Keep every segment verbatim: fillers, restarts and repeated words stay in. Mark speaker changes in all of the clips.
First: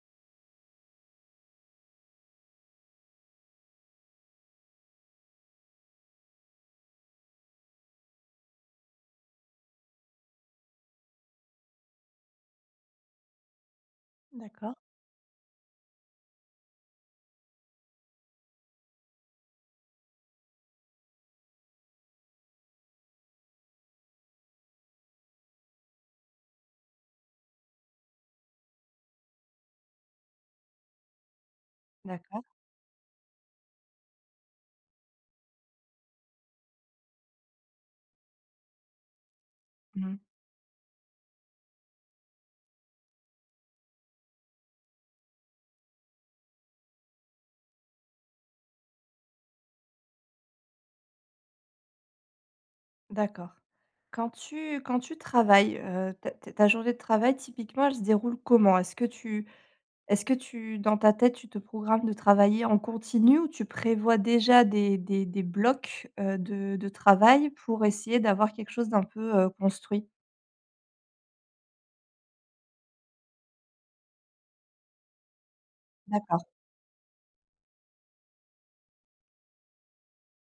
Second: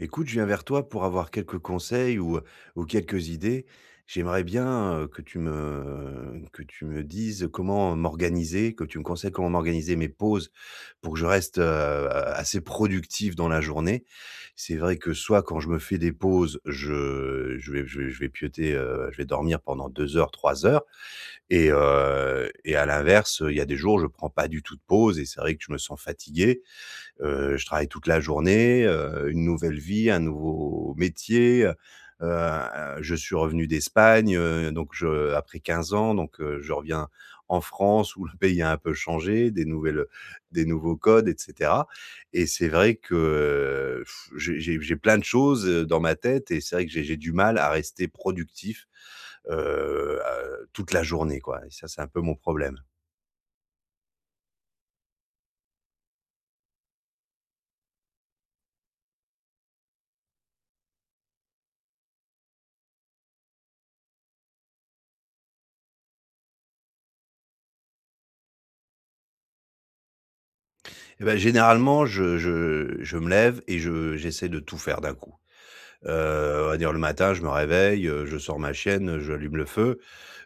Speaker 1: Écoute, je viens vers toi pour avoir quelques conseils ou, ou quelques idées. J'aimerais bien euh, que tu me, que tu me dises comment m'organiser, que tu me conseilles comment m'organiser mes pauses pour que je reste euh, assez productif dans la journée. C'est
Speaker 2: D'accord,
Speaker 1: vrai que soit quand je me fais des pauses, je, je vais, je vais, je vais pioter, euh, je vais dormir pendant deux heures, trois heures. Et, euh, et à l'inverse, il y a des jours, je prends pas du tout de pause et c'est vrai que je me sens fatigué. Heu, je travaille toute la journée, heu, une nouvelle vie, un nouveau métier. Heu,
Speaker 2: d'accord.
Speaker 1: heu, je suis revenu d'Espagne, heu, donc je après quinze ans, donc heu, je reviens en France où le pays a un peu changé, des nouvelles,
Speaker 2: Mmh.
Speaker 1: des nouveaux codes et cetera. Et c'est vrai que euh, pff, j'ai j'ai j'ai plein de choses, heu, dans ma tête et c'est vrai que j'ai j'ai du mal à rester productif, heu, à toute la journée, quoi, et ça, c'est un peu mon problème.
Speaker 2: D'accord. Quand tu quand tu travailles, heu, ta ta ta journée de travail typiquement, elle se déroule comment? Est-ce que tu est-ce que tu dans ta tête, tu te programmes de travailler en continu ou tu prévois déjà des des des blocs, heu, de de travail pour essayer d'avoir quelque chose d'un peu, heu, construit?
Speaker 1: Eh bah, généralement, je je je me lève et je j'essaie de tout faire d'un coup.
Speaker 2: D'accord.
Speaker 1: Heu, on va dire le matin, je me réveille, heu, je sors ma chienne, je allume le feu,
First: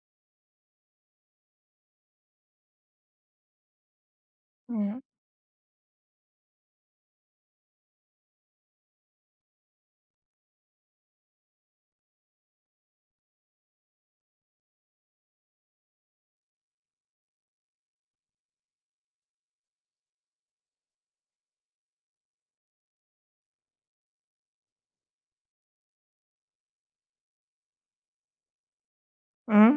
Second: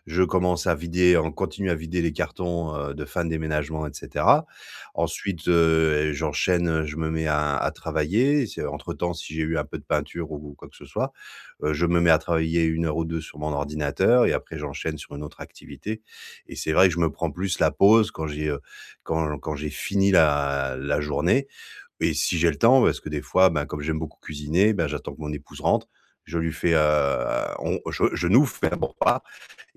Speaker 1: je commence à vider on continue à vider les cartons, heu, de fin de déménagement et cetera.
Speaker 2: Mmh mh.
Speaker 1: Ensuite, heu, j'enchaîne, je me mets à à travailler. C'est entre-temps, si j'ai eu un peu de peinture ou quoi que ce soit, heu, je me mets à travailler une heure ou deux sur mon ordinateur et après j'enchaîne sur une autre activité. Et c'est vrai que je me prends plus la pause quand j'ai, heu, quand quand j'ai fini la la journée, et si j'ai le temps parce que des fois, ben, comme j'aime beaucoup cuisiner, ben, j'attends que mon épouse rentre. Je lui fais, heu, on je je nous fais un repas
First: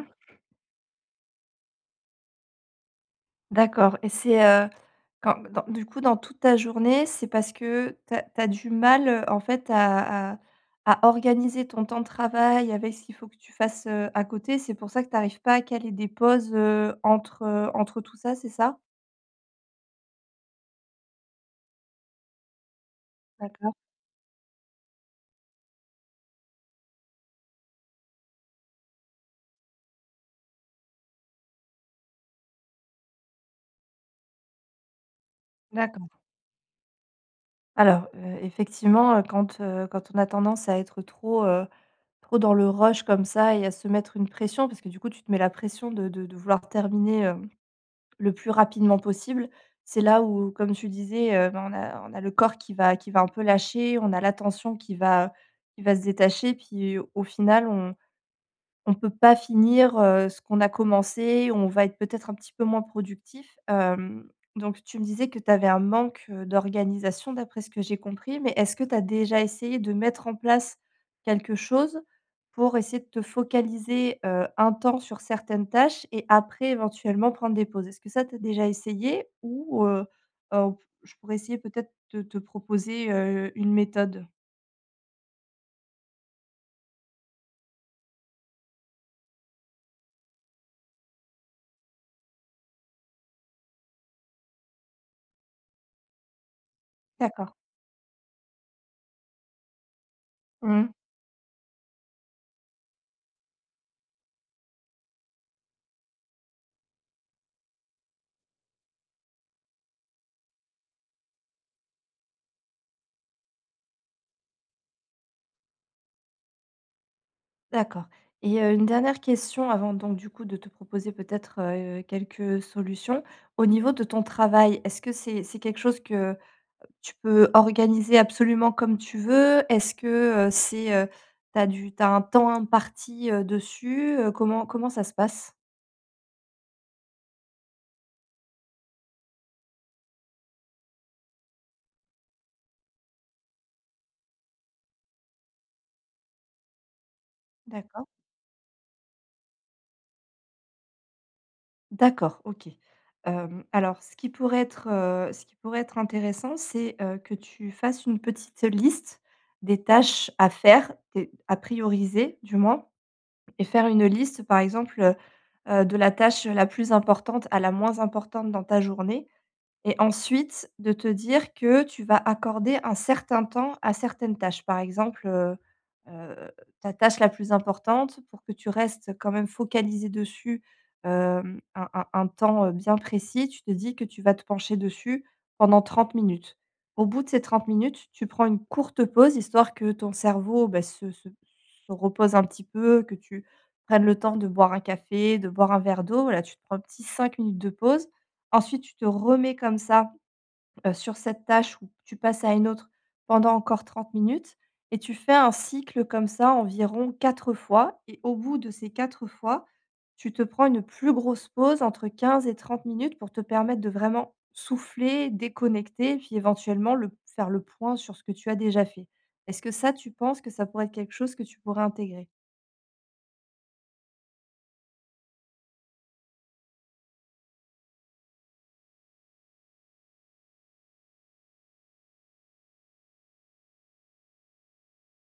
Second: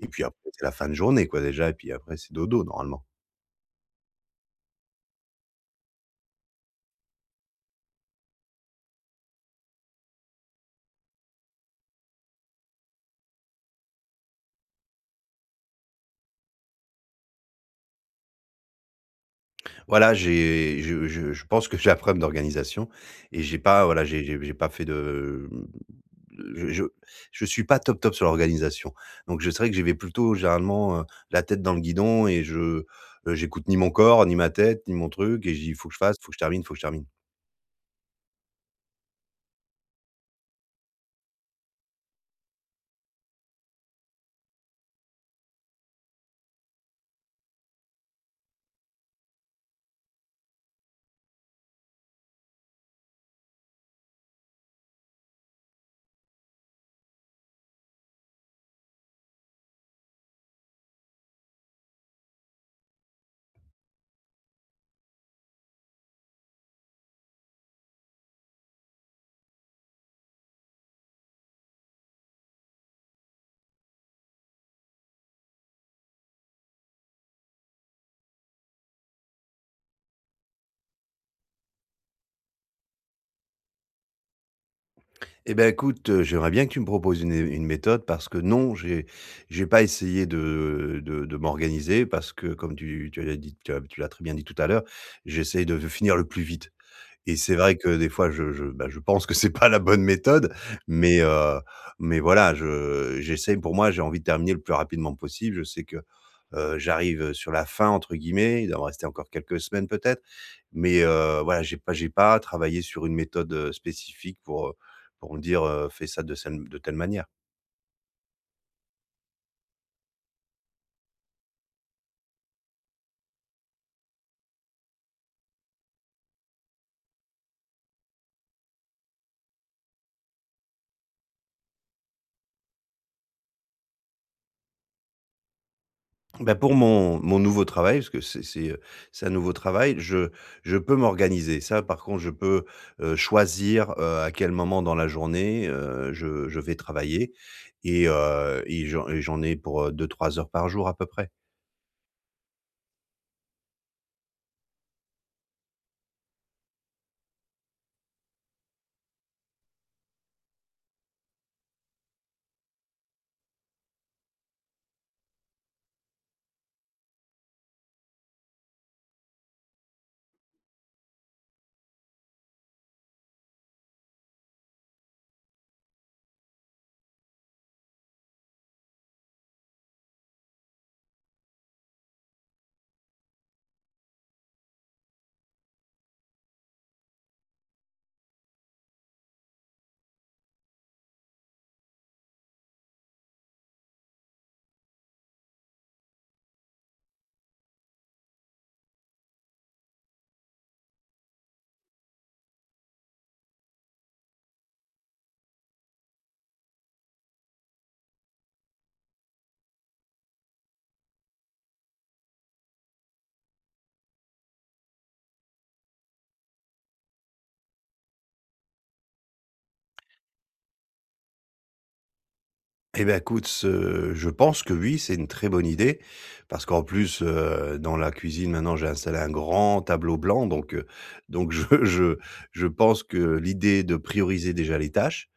Speaker 1: et puis après, c'est la fin de journée, quoi, déjà, et puis après, c'est dodo, normalement.
Speaker 2: D'accord et c'est, heu Quand dans du coup, dans toute ta journée, c'est parce que tu as du mal, heu, en fait, à à à organiser ton temps de travail avec ce qu'il faut que tu fasses, heu, à côté. C'est pour ça que tu n'arrives pas à caler des pauses, heu, entre, heu, entre tout ça, c'est ça?
Speaker 1: Voilà, j'ai je je je pense que j'ai un problème d'organisation et j'ai
Speaker 2: D'accord,
Speaker 1: pas, voilà, j'ai j'ai j'ai pas fait de. Je je je suis pas top, top sur l'organisation. Donc je serais que j'y vais plutôt, généralement, heu, la tête dans le guidon et je, heu, j'écoute ni mon corps, ni ma tête, ni mon truc et je dis: «Il faut que je
Speaker 2: d'accord.
Speaker 1: fasse, il faut que je termine, il faut que je termine».
Speaker 2: Alors, heu, effectivement, heu, quand, heu, quand on a tendance à être trop, heu, trop dans le rush comme ça et à se mettre une pression, parce que du coup, tu te mets la pression de de de vouloir terminer, hem le plus rapidement possible. C'est là où, comme tu disais, heu, ben, on a on a le corps qui va qui va un peu lâcher, on a l'attention qui va qui va se détacher, puis au final on on peut pas finir, heu, ce qu'on a commencé, on va être peut-être un petit peu moins productif. Hem, donc tu me disais que tu avais un manque, heu, d'organisation d'après ce que j'ai compris, mais est-ce que tu as déjà essayé de mettre en place quelque chose pour essayer de te focaliser, heu, un temps sur certaines tâches et après éventuellement prendre des pauses? Est-ce que ça tu as déjà essayé ou heu, heu, je pourrais essayer peut-être de te proposer, heu, une méthode?
Speaker 1: Eh ben, écoute, heu, j'aimerais bien que tu me proposes une une méthode parce que non, j'ai j'ai pas essayé de de de m'organiser parce que comme tu tu l'as dit, tu as tu l'as très bien dit tout à l'heure, j'essaye de finir le plus vite. Et
Speaker 2: D'accord.
Speaker 1: c'est vrai que des fois je je, bah, je pense que c'est pas la bonne méthode,
Speaker 2: Mmh.
Speaker 1: mais heu, mais voilà, je j'essaye pour moi, j'ai envie de terminer le plus rapidement possible. Je sais que, heu, j'arrive, «sur la fin» entre guillemets, il doit me rester encore quelques semaines peut-être, mais heu, voilà, j'ai pas j'ai pas travaillé sur une méthode, heu, spécifique pour, heu, pour me dire, heu: «Fais ça de celle de telle manière».
Speaker 2: D'accord et heu, une dernière question avant donc du coup de te proposer peut-être, heu, quelques solutions. Au niveau de ton travail, est-ce que c'est c'est quelque chose que tu peux organiser absolument comme tu veux? Est-ce que, heu, c'est, heu, tu du t'as un temps imparti, heu, dessus? Heu, comment comment ça se passe?
Speaker 1: Bah, pour mon mon nouveau travail, parce que c'est c'est, heu, c'est un nouveau travail, je je peux m'organiser. Ça, par contre, je peux, heu, choisir, heu, à quel moment dans la journée, heu, je je vais travailler et
Speaker 2: D'accord.
Speaker 1: heu et j'en et j'en ai pour, heu, deux trois heures par jour à peu près.
Speaker 2: D'accord, OK. Hem, alors ce qui pourrait être, heu, ce qui pourrait être intéressant, c'est, heu, que tu fasses une petite liste des tâches à faire, des à prioriser du moins. Et faire une liste, par exemple, heu de la tâche la plus importante à la moins importante dans ta journée, et ensuite, de te dire que tu vas accorder un certain temps à certaines tâches. Par exemple, heu heu, ta tâche la plus importante pour que tu restes quand même focalisé dessus, hem, un un un temps, heu, bien précis, tu te dis que tu vas te pencher dessus pendant trente minutes. Au bout de ces trente minutes, tu prends une courte pause, histoire que ton cerveau, bah, se se se repose un petit peu, que tu prennes le temps de boire un café, de boire un verre d'eau. Voilà, tu te prends un petit cinq minutes de pause. Ensuite, tu te remets comme ça, heu, sur cette tâche ou tu passes à une autre pendant encore trente minutes et tu fais un cycle comme ça environ quatre fois et au bout de ces quatre fois, tu te prends une plus grosse pause entre quinze et trente minutes pour te permettre de vraiment souffler, déconnecter et puis éventuellement le faire le point sur ce que tu as déjà fait. Est-ce que ça, tu penses que ça pourrait être quelque chose que tu pourrais intégrer?
Speaker 1: Et bah, écoute, ce je pense que oui, c'est une très bonne idée parce qu'en plus, heu, dans la cuisine, maintenant, j'ai installé un grand tableau blanc, donc heu, donc je je je pense que l'idée de prioriser déjà les tâches,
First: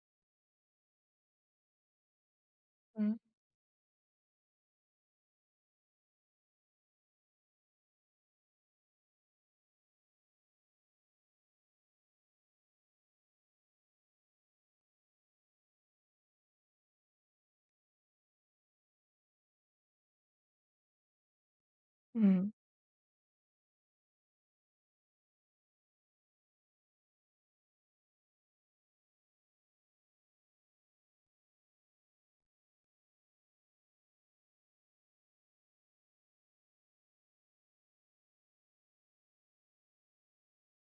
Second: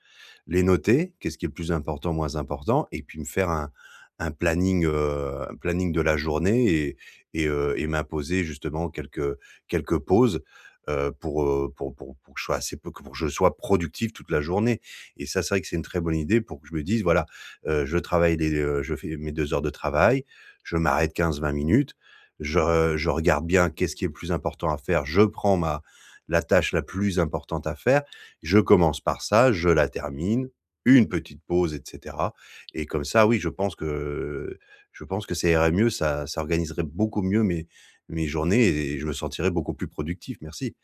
Speaker 1: les noter, qu'est-ce qui est le plus important, moins important, et puis me faire un un planning, heu, un planning de la journée et et heu et m'imposer justement quelques quelques pauses, heu, pour, heu, pour pour pour que je sois assez peu pour que je sois productif toute la journée, et ça, c'est vrai que c'est une très bonne idée pour que je me dise: «Voilà, heu, je travaille les, heu, je fais mes deux heures de travail, je m'arrête quinze vingt minutes,
Speaker 2: Mmh.
Speaker 1: je je regarde bien qu'est-ce qui est le plus important à faire, je prends ma la tâche la plus importante à faire». Je commence par ça, je la termine, une petite pause et cetera, et comme ça, oui, je pense que je pense que ça irait mieux, ça ça organiserait beaucoup mieux mes mes journées et je me sentirais beaucoup plus productif, merci.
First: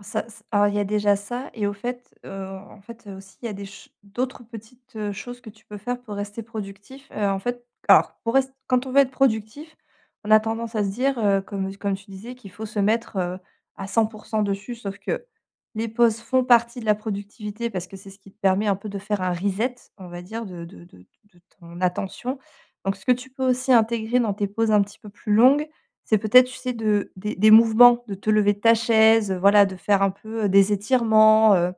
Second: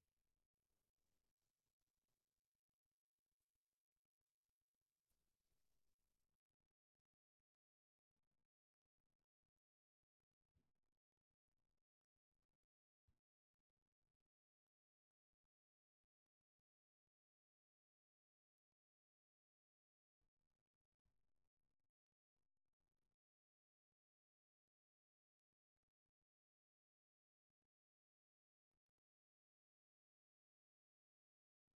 Speaker 2: Ça c Alors il y a déjà ça et au fait, heu, en fait, heu, aussi il y a des ch d'autres petites, heu, choses que tu peux faire pour rester productif. Heu, en fait, alors pour rest quand on veut être productif, on a tendance à se dire, heu, comme comme tu disais, qu'il faut se mettre, heu, à cent pour cent dessus, sauf que les pauses font partie de la productivité parce que c'est ce qui te permet un peu de faire un reset, on va dire, de de de de ton attention. Donc ce que tu peux aussi intégrer dans tes pauses un petit peu plus longues, c'est peut-être, tu sais, de des des mouvements, de te lever de ta chaise, heu, voilà, de faire un peu, heu, des étirements, heu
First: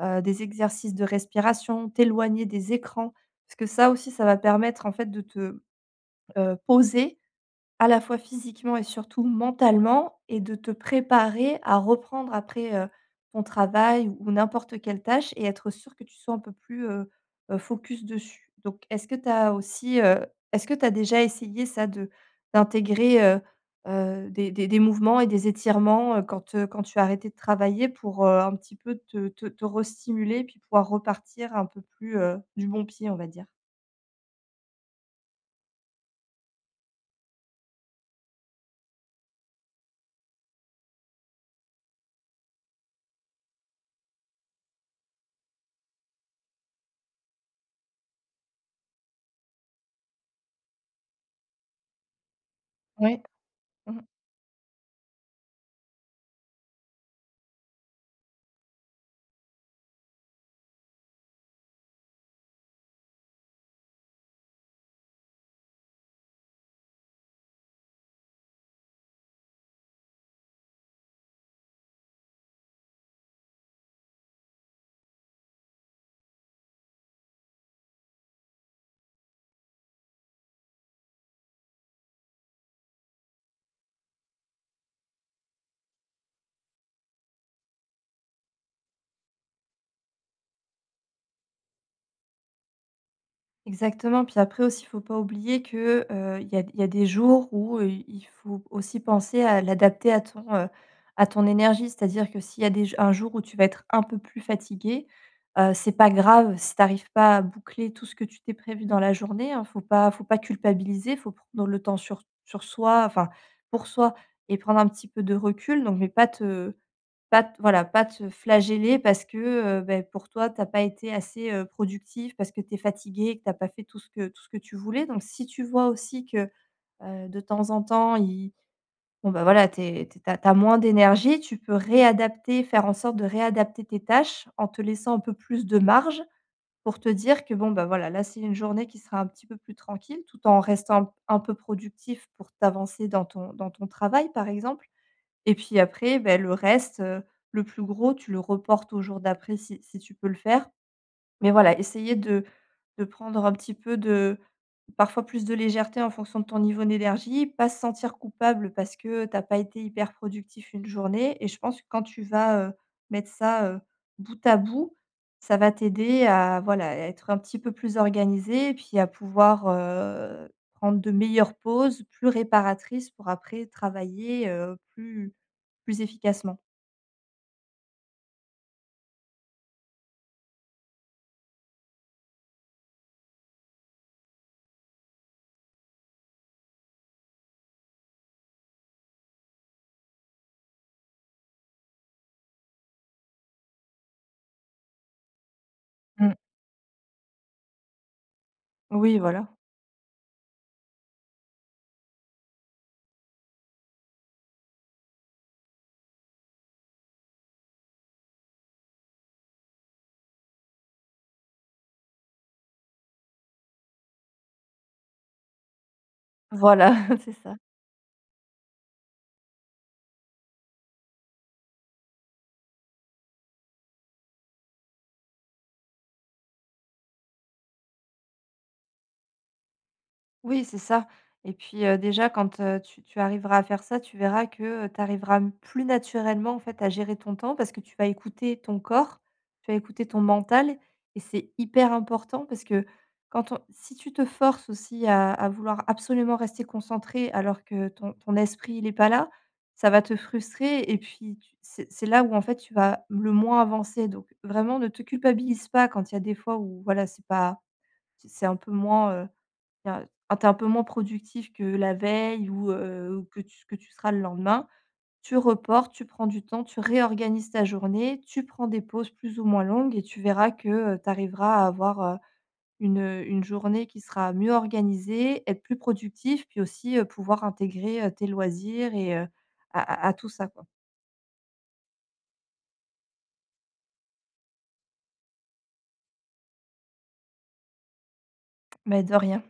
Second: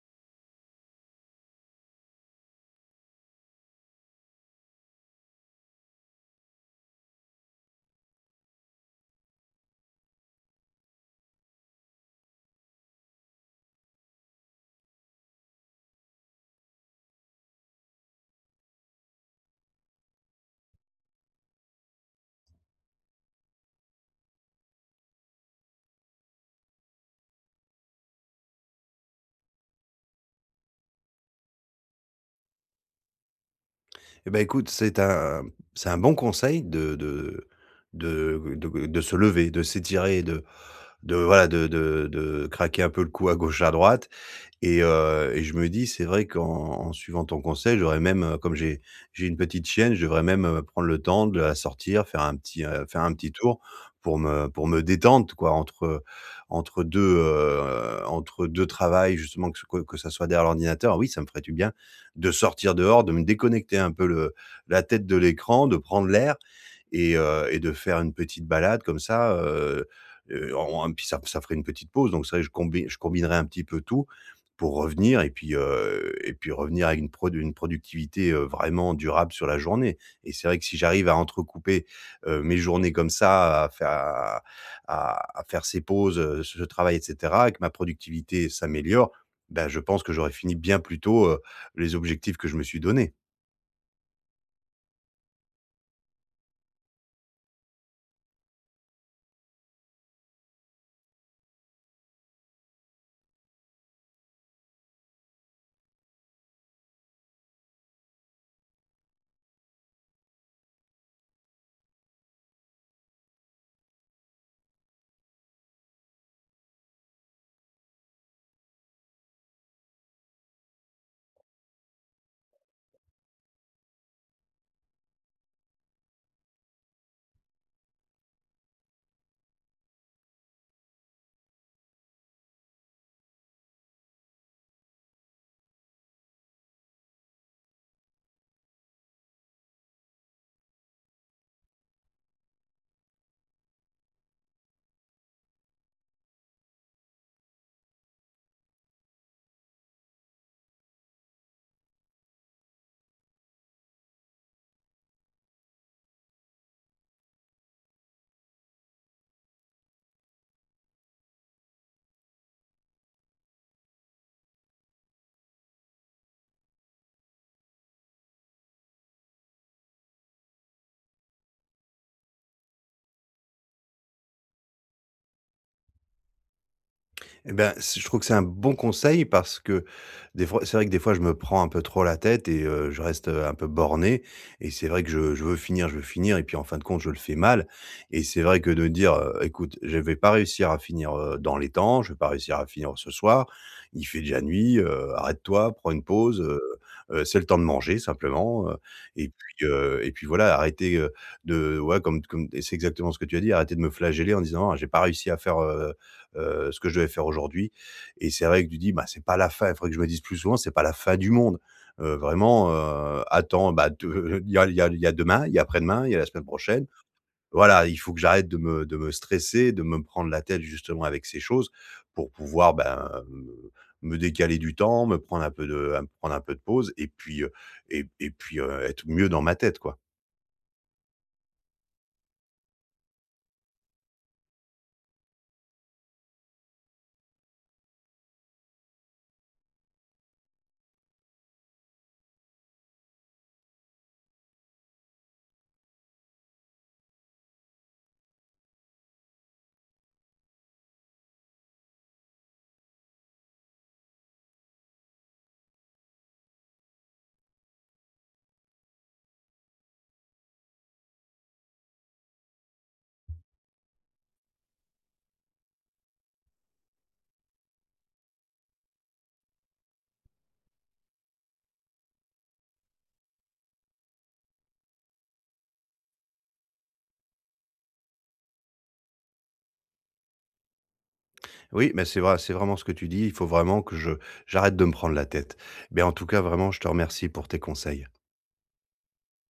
Speaker 2: heu, des exercices de respiration, t'éloigner des écrans. Parce que ça aussi, ça va permettre en fait de te, heu, poser à la fois physiquement et surtout mentalement et de te préparer à reprendre après, heu, ton travail ou n'importe quelle tâche et être sûr que tu sois un peu plus, heu heu, focus dessus. Donc est-ce que tu as aussi, heu, est-ce que tu as déjà essayé ça de d'intégrer, heu heu, des des des mouvements et des étirements, heu, quand, heu, quand tu as arrêté de travailler pour, heu, un petit peu te te te restimuler puis pouvoir repartir un peu plus, heu, du bon pied, on va dire?
Speaker 1: Eh ben écoute, c'est un c'est un bon conseil de de de de de se lever, de s'étirer, de de voilà, de de de craquer un peu le cou à gauche, à droite. Et heu et je me dis, c'est vrai qu'en en suivant ton conseil, j'aurais même, heu, comme j'ai j'ai une petite chienne, je devrais même, heu, prendre le temps de la sortir, faire un petit, heu, faire un
Speaker 2: Oui.
Speaker 1: petit tour pour me pour me détendre, quoi, entre entre deux heu, entre deux travails, justement, que ce que que ça soit derrière l'ordinateur. Oui, ça me ferait du bien de sortir dehors, de me déconnecter un peu le la tête de l'écran, de prendre l'air et heu et de faire une petite balade comme ça, heu heu, en en- puis ça ça ferait une petite pause, donc c'est vrai que je combi je combinerais un petit peu tout pour revenir, et puis, heu et puis revenir avec une produ une productivité, heu, vraiment durable sur la journée. Et c'est vrai que si j'arrive à entrecouper, heu, mes journées comme ça, à faire à à à faire ces pauses, heu, ce travail et cetera, et que ma productivité s'améliore, ben je pense que j'aurais fini bien plus tôt, heu, les objectifs que je me suis donnés.
Speaker 2: Exactement, puis après aussi, il faut pas oublier que, heu, il y a il y a des jours où, heu, il faut aussi penser à l'adapter à ton, heu, à ton énergie. C'est-à-dire que s'il y a des j un jour où tu vas être un peu plus fatigué, heu, c'est pas grave si tu n'arrives pas à boucler tout ce que tu t'es prévu dans la journée, hein. Faut pas faut pas culpabiliser, faut prendre le temps sur sur soi, enfin, pour soi et prendre un petit peu de recul, donc mais pas te pas t voilà, pas te flageller parce que, heu, beh, pour toi, tu as pas été assez, heu, productif, parce que tu es fatigué que tu as pas fait tout ce que tout ce que tu voulais. Donc si tu vois aussi que, heu, de temps en temps, il bon, bah, voilà, tu es tu as moins d'énergie, tu peux réadapter, faire en sorte de réadapter tes tâches en te laissant un peu plus de marge pour te dire que, bon, bah, voilà, là, c'est une journée qui sera un petit peu plus tranquille, tout en restant un peu productif pour t'avancer dans ton dans ton travail, par exemple. Et puis après, ben le reste, heu, le plus gros, tu le reportes au jour d'après si si tu peux le faire. Mais voilà, essayer de de prendre un petit peu de parfois plus de légèreté en fonction de ton niveau d'énergie, pas se sentir coupable parce que t'as pas été hyper productif une journée et je pense que quand tu vas, heu, mettre ça, heu, bout à bout, ça va t'aider à voilà, à être un petit peu plus organisé et puis à pouvoir, heu, prendre de meilleures pauses plus réparatrices pour après travailler, heu, plus plus efficacement.
Speaker 1: Eh ben, c je trouve que c'est un bon conseil parce que des fois c'est vrai que des fois je me prends un peu trop la tête et heu, je reste, heu, un peu borné, et c'est vrai que je je veux finir, je veux finir et puis en fin de compte je le fais mal, et c'est vrai que de dire, heu: «Écoute, je vais pas réussir à finir, heu, dans les temps, je vais pas réussir à finir ce soir, il fait déjà nuit, heu, arrête-toi, prends une
Speaker 2: Mmh.
Speaker 1: pause, heu heu, c'est le temps de manger simplement, heu»
Speaker 2: Oui,
Speaker 1: et
Speaker 2: voilà.
Speaker 1: puis, heu et puis voilà, arrêter, heu, de ouais, comme comme et c'est exactement ce que tu as dit, arrêter de me flageller en disant: «Ah j'ai pas réussi à faire, heu» heu, ce que je devais faire aujourd'hui, et c'est vrai que tu dis: «Bah, c'est pas la fin». Il faudrait que je me dise plus souvent: «C'est pas la fin du monde». Heu, vraiment, heu, attends, bah, de il y a il y a il y a demain, il y a après-demain, il y a la semaine prochaine.
Speaker 2: Voilà, c'est ça.
Speaker 1: Voilà, il faut que j'arrête de me de me stresser, de me prendre la tête justement avec ces choses pour pouvoir, ben, me me décaler du temps, me prendre un peu de me prendre un peu de pause et puis, heu et et puis, heu, être mieux dans ma tête, quoi.
Speaker 2: Oui, c'est ça et puis, heu, déjà quand, heu, tu tu arriveras à faire ça, tu verras que, tu arriveras m plus naturellement, en fait, à gérer ton temps parce que tu vas écouter ton corps, tu vas écouter ton mental et c'est hyper important parce que quand on si tu te forces aussi à à vouloir absolument rester concentré alors que ton ton esprit, il est pas là, ça va te frustrer et puis tu c'est c'est là où, en fait, tu vas le moins avancer donc vraiment ne te culpabilise pas quand il y a des fois où, voilà, c'est pas c'est un peu moins, heu il y a quand tu es un peu moins productif que la veille ou heu, ou que tu que tu seras le lendemain, tu reportes, tu prends du temps, tu réorganises ta journée, tu prends des pauses plus ou moins longues et tu verras que, heu, tu arriveras à avoir, heu, une, une journée qui sera mieux organisée, être plus productif, puis aussi, heu, pouvoir intégrer, heu, tes loisirs et heu, à à à tout ça, quoi.
Speaker 1: Oui, mais c'est vrai, c'est vraiment ce que tu dis. Il faut vraiment que je j'arrête de me prendre la tête. Mais en tout cas, vraiment, je te remercie pour tes conseils.
Speaker 2: Mais de rien.